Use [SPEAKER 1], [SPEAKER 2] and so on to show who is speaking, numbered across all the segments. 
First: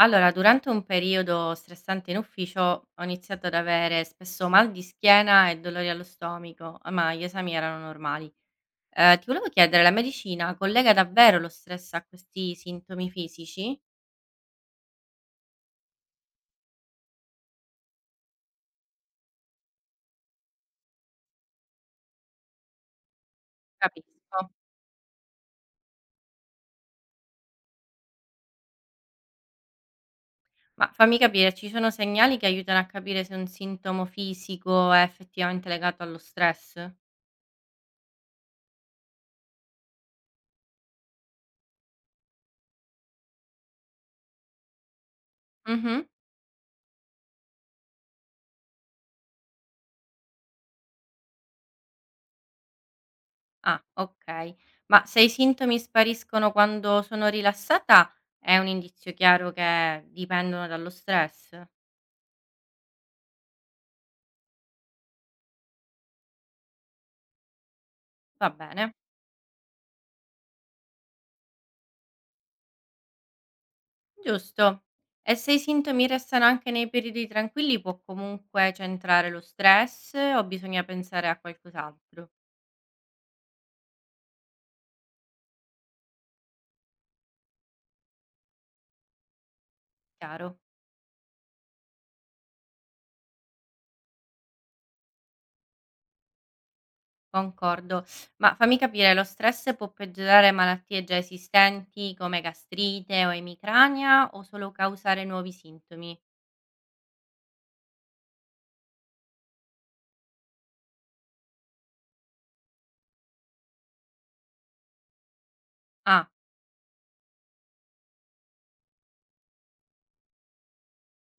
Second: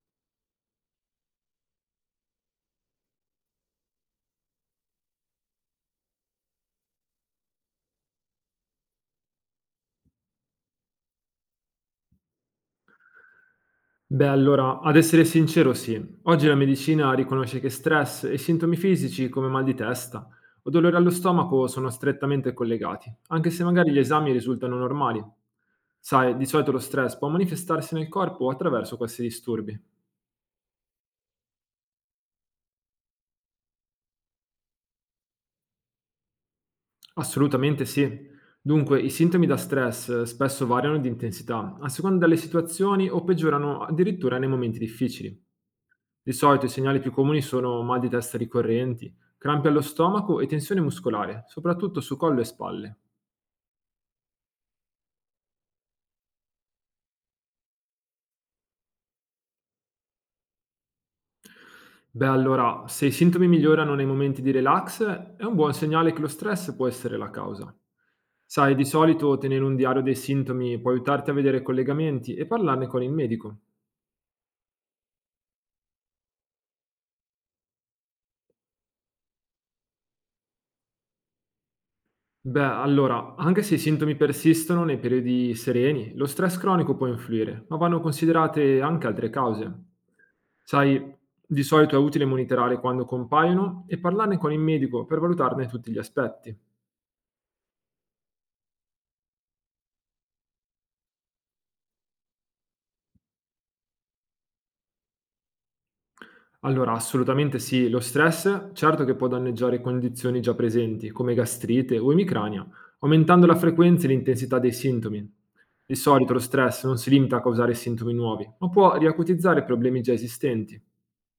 [SPEAKER 1] Allora, durante un periodo stressante in ufficio ho iniziato ad avere spesso mal di schiena e dolori allo stomaco, ma gli esami erano normali. Ti volevo chiedere, la medicina collega davvero lo stress a questi sintomi fisici?
[SPEAKER 2] Beh, allora, ad essere sincero, sì. Oggi la medicina riconosce che stress e sintomi fisici come mal di testa o dolore allo stomaco sono strettamente collegati, anche se magari gli esami
[SPEAKER 1] Capisco.
[SPEAKER 2] risultano normali. Sai, di solito lo stress può manifestarsi nel corpo attraverso questi disturbi.
[SPEAKER 1] Ma fammi capire, ci sono segnali che aiutano a capire se un sintomo fisico è effettivamente legato allo stress?
[SPEAKER 2] Assolutamente sì. Dunque, i sintomi da stress spesso variano di intensità, a seconda delle situazioni o peggiorano addirittura nei momenti difficili.
[SPEAKER 1] Mhm.
[SPEAKER 2] Di solito i segnali più comuni sono mal di testa ricorrenti, crampi allo stomaco e tensione muscolare, soprattutto su collo e spalle.
[SPEAKER 1] Ah, ok. Ma se i sintomi spariscono quando sono rilassata, è un indizio chiaro che dipendono dallo stress?
[SPEAKER 2] Beh, allora, se i sintomi migliorano nei momenti di relax, è un buon segnale che lo stress può essere la causa.
[SPEAKER 1] Va
[SPEAKER 2] Sai, di
[SPEAKER 1] bene,
[SPEAKER 2] solito tenere un diario dei sintomi può aiutarti a vedere collegamenti e parlarne con il medico.
[SPEAKER 1] giusto. E se i sintomi restano anche nei periodi tranquilli, può comunque centrare lo stress o bisogna pensare a qualcos'altro?
[SPEAKER 2] Beh, allora, anche se i sintomi persistono nei periodi sereni, lo stress cronico può influire, ma vanno considerate anche altre cause.
[SPEAKER 1] Chiaro,
[SPEAKER 2] Sai, di solito è utile monitorare quando compaiono e parlarne con il medico per valutarne tutti gli aspetti.
[SPEAKER 1] concordo. Ma fammi capire, lo stress può peggiorare malattie già esistenti come gastrite o emicrania o solo causare nuovi sintomi?
[SPEAKER 2] Allora, assolutamente sì, lo stress certo che può danneggiare condizioni già presenti, come gastrite o emicrania, aumentando la frequenza e l'intensità dei sintomi. Di
[SPEAKER 1] Ah,
[SPEAKER 2] solito lo stress non si limita a causare sintomi nuovi, ma può riacutizzare problemi già esistenti.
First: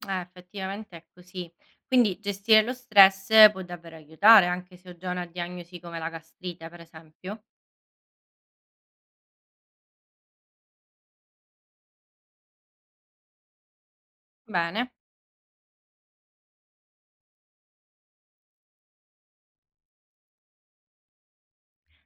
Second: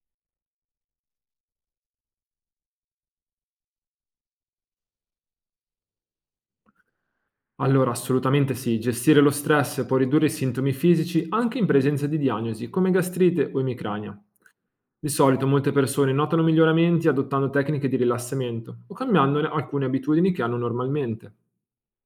[SPEAKER 1] effettivamente è così. Quindi gestire lo stress può davvero aiutare, anche se ho già una diagnosi come la gastrite, per esempio.
[SPEAKER 2] Allora, assolutamente sì, gestire lo stress può ridurre i sintomi fisici anche in presenza di diagnosi come gastrite o emicrania.
[SPEAKER 1] Bene.
[SPEAKER 2] Di solito molte persone notano miglioramenti adottando tecniche di rilassamento o cambiando alcune abitudini che hanno normalmente.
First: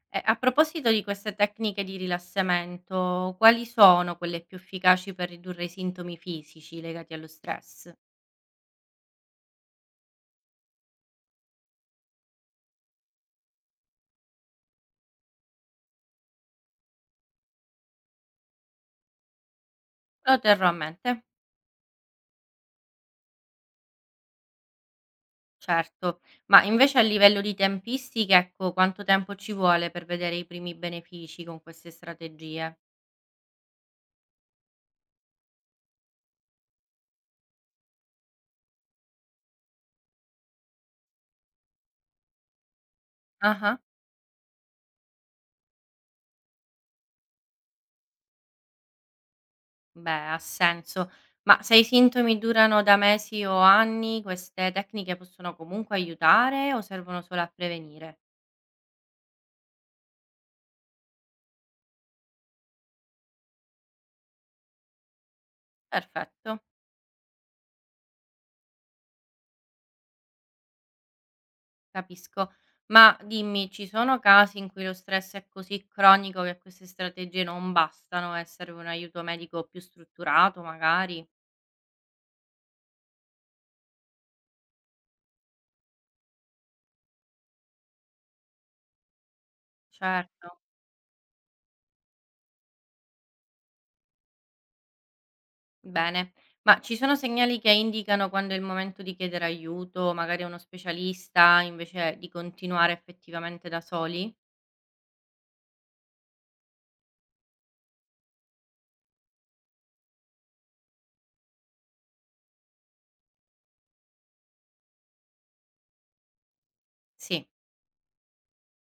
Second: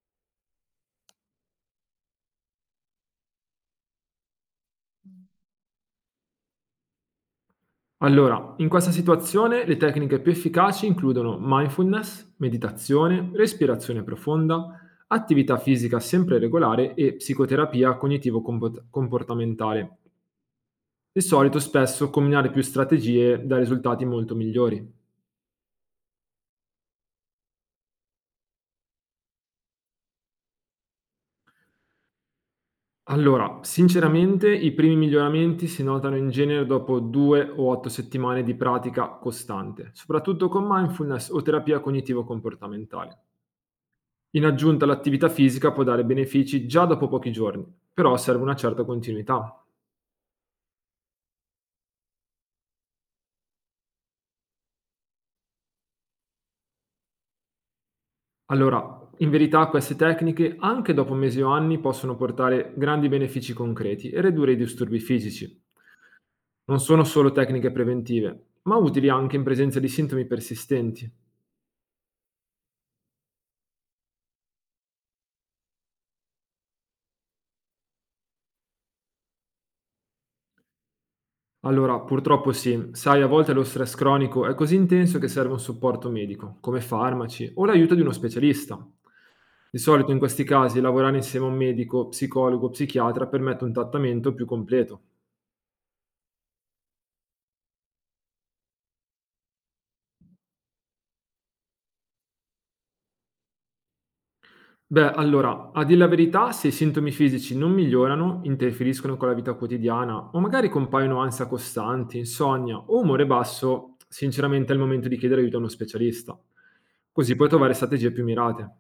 [SPEAKER 1] E a proposito di queste tecniche di rilassamento, quali sono quelle più efficaci per ridurre i sintomi fisici legati allo stress?
[SPEAKER 2] Allora, in questa situazione le tecniche più efficaci includono mindfulness, meditazione, respirazione profonda, attività fisica sempre regolare e psicoterapia cognitivo-comportamentale.
[SPEAKER 1] Lo terrò a mente,
[SPEAKER 2] Di solito spesso combinare più strategie dà risultati molto migliori.
[SPEAKER 1] certo, ma invece a livello di tempistiche, ecco, quanto tempo ci vuole per vedere i primi benefici con queste strategie?
[SPEAKER 2] Allora, sinceramente i primi miglioramenti si notano in genere dopo 2 o 8 settimane di pratica costante, soprattutto con mindfulness o terapia cognitivo-comportamentale.
[SPEAKER 1] Ah,
[SPEAKER 2] In aggiunta, l'attività fisica può dare benefici già dopo pochi giorni, però serve una certa continuità.
[SPEAKER 1] beh, ha senso. Ma se i sintomi durano da mesi o anni, queste tecniche possono comunque aiutare o servono solo a prevenire?
[SPEAKER 2] Allora, in verità queste tecniche, anche dopo mesi o anni, possono portare grandi benefici concreti e ridurre i disturbi fisici.
[SPEAKER 1] Perfetto.
[SPEAKER 2] Non sono solo tecniche preventive, ma utili anche in presenza di sintomi persistenti.
[SPEAKER 1] Capisco. Ma dimmi, ci sono casi in cui lo stress è così cronico che queste strategie non bastano e serve un aiuto medico più strutturato, magari?
[SPEAKER 2] Allora, purtroppo sì. Sai, a volte lo stress cronico è così intenso che serve un supporto medico, come farmaci o l'aiuto di uno specialista. Di solito in questi
[SPEAKER 1] Certo,
[SPEAKER 2] casi lavorare insieme a un medico, psicologo, psichiatra permette un trattamento più completo.
[SPEAKER 1] bene. Ma ci sono segnali che indicano quando è il momento di chiedere aiuto, magari a uno specialista, invece di continuare effettivamente da soli?
[SPEAKER 2] Beh, allora, a dir la verità, se i sintomi fisici non migliorano, interferiscono con la vita quotidiana o magari compaiono ansia costante, insonnia o umore basso, sinceramente è il momento di chiedere aiuto a uno specialista. Così
[SPEAKER 1] Sì.
[SPEAKER 2] puoi trovare strategie più mirate.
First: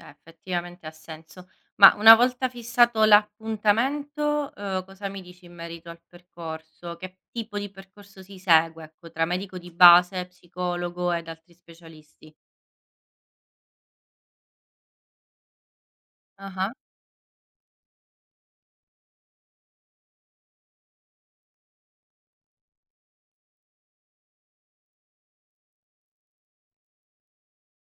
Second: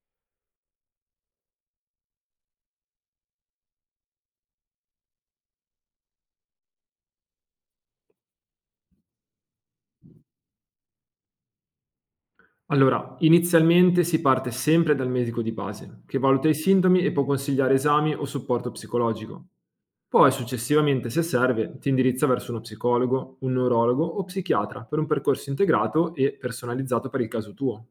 [SPEAKER 1] Effettivamente ha senso. Ma una volta fissato l'appuntamento, cosa mi dici in merito al percorso? Che tipo di percorso si segue, ecco, tra medico di base, psicologo ed altri specialisti?
[SPEAKER 2] Allora, inizialmente si parte sempre dal medico di base, che valuta i
[SPEAKER 1] Ah-ah,
[SPEAKER 2] sintomi e può consigliare esami o supporto psicologico. Poi, successivamente, se serve, ti indirizza verso uno psicologo, un neurologo o psichiatra per un percorso integrato e personalizzato per il caso tuo.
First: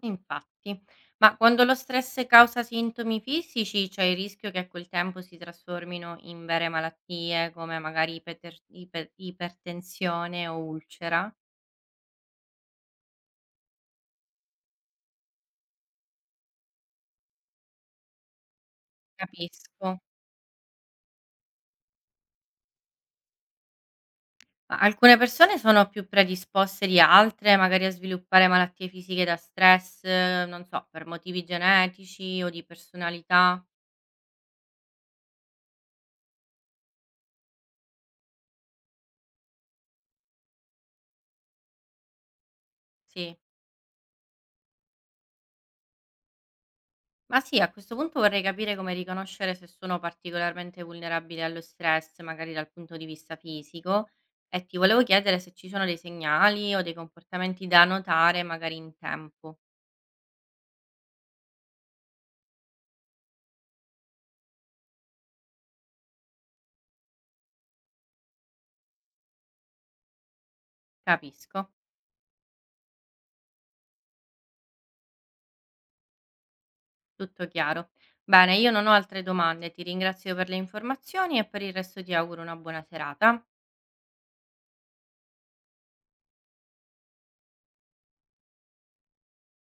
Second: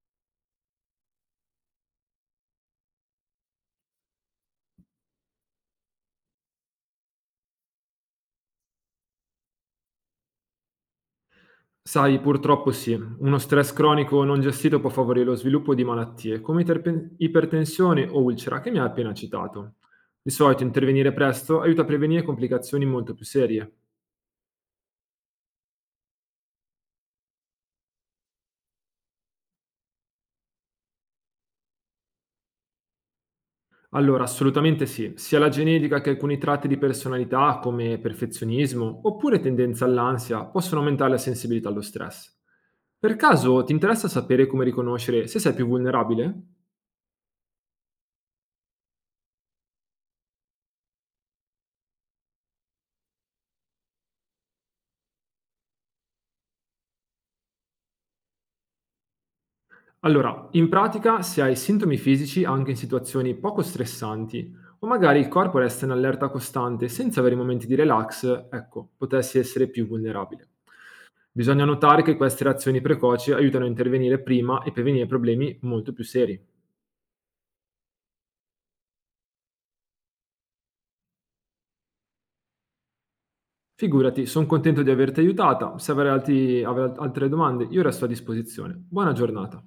[SPEAKER 1] infatti. Ma quando lo stress causa sintomi fisici, c'è il rischio che a quel tempo si trasformino in vere malattie come magari ipeter ipe ipertensione o ulcera?
[SPEAKER 2] Sai, purtroppo sì, uno stress cronico non gestito può favorire lo sviluppo di malattie come ipertensione o ulcera che mi hai appena citato.
[SPEAKER 1] Capisco.
[SPEAKER 2] Di solito intervenire presto aiuta a prevenire complicazioni molto più serie.
[SPEAKER 1] Ma alcune persone sono più predisposte di altre, magari a sviluppare malattie fisiche da stress, non so, per motivi genetici o di personalità.
[SPEAKER 2] Allora, assolutamente sì. Sia la genetica che alcuni tratti di personalità, come perfezionismo oppure tendenza all'ansia, possono aumentare la sensibilità allo stress. Per
[SPEAKER 1] Sì.
[SPEAKER 2] caso ti interessa sapere come riconoscere se sei più vulnerabile?
[SPEAKER 1] Ma sì, a questo punto vorrei capire come riconoscere se sono particolarmente vulnerabile allo stress, magari dal punto di vista fisico. E ti volevo chiedere se ci sono dei segnali o dei comportamenti da notare, magari in tempo.
[SPEAKER 2] Allora, in pratica, se hai sintomi fisici anche in situazioni poco stressanti, o magari il corpo resta in allerta costante senza avere momenti di relax, ecco, potresti essere più vulnerabile. Bisogna
[SPEAKER 1] Capisco,
[SPEAKER 2] notare che queste reazioni precoci aiutano a intervenire prima e prevenire problemi molto più seri.
[SPEAKER 1] tutto chiaro. Bene, io non ho altre domande, ti ringrazio per le informazioni e per il resto ti auguro una buona serata.
[SPEAKER 2] Figurati, sono contento di averti aiutata. Se avrai altre domande, io resto a disposizione. Buona giornata.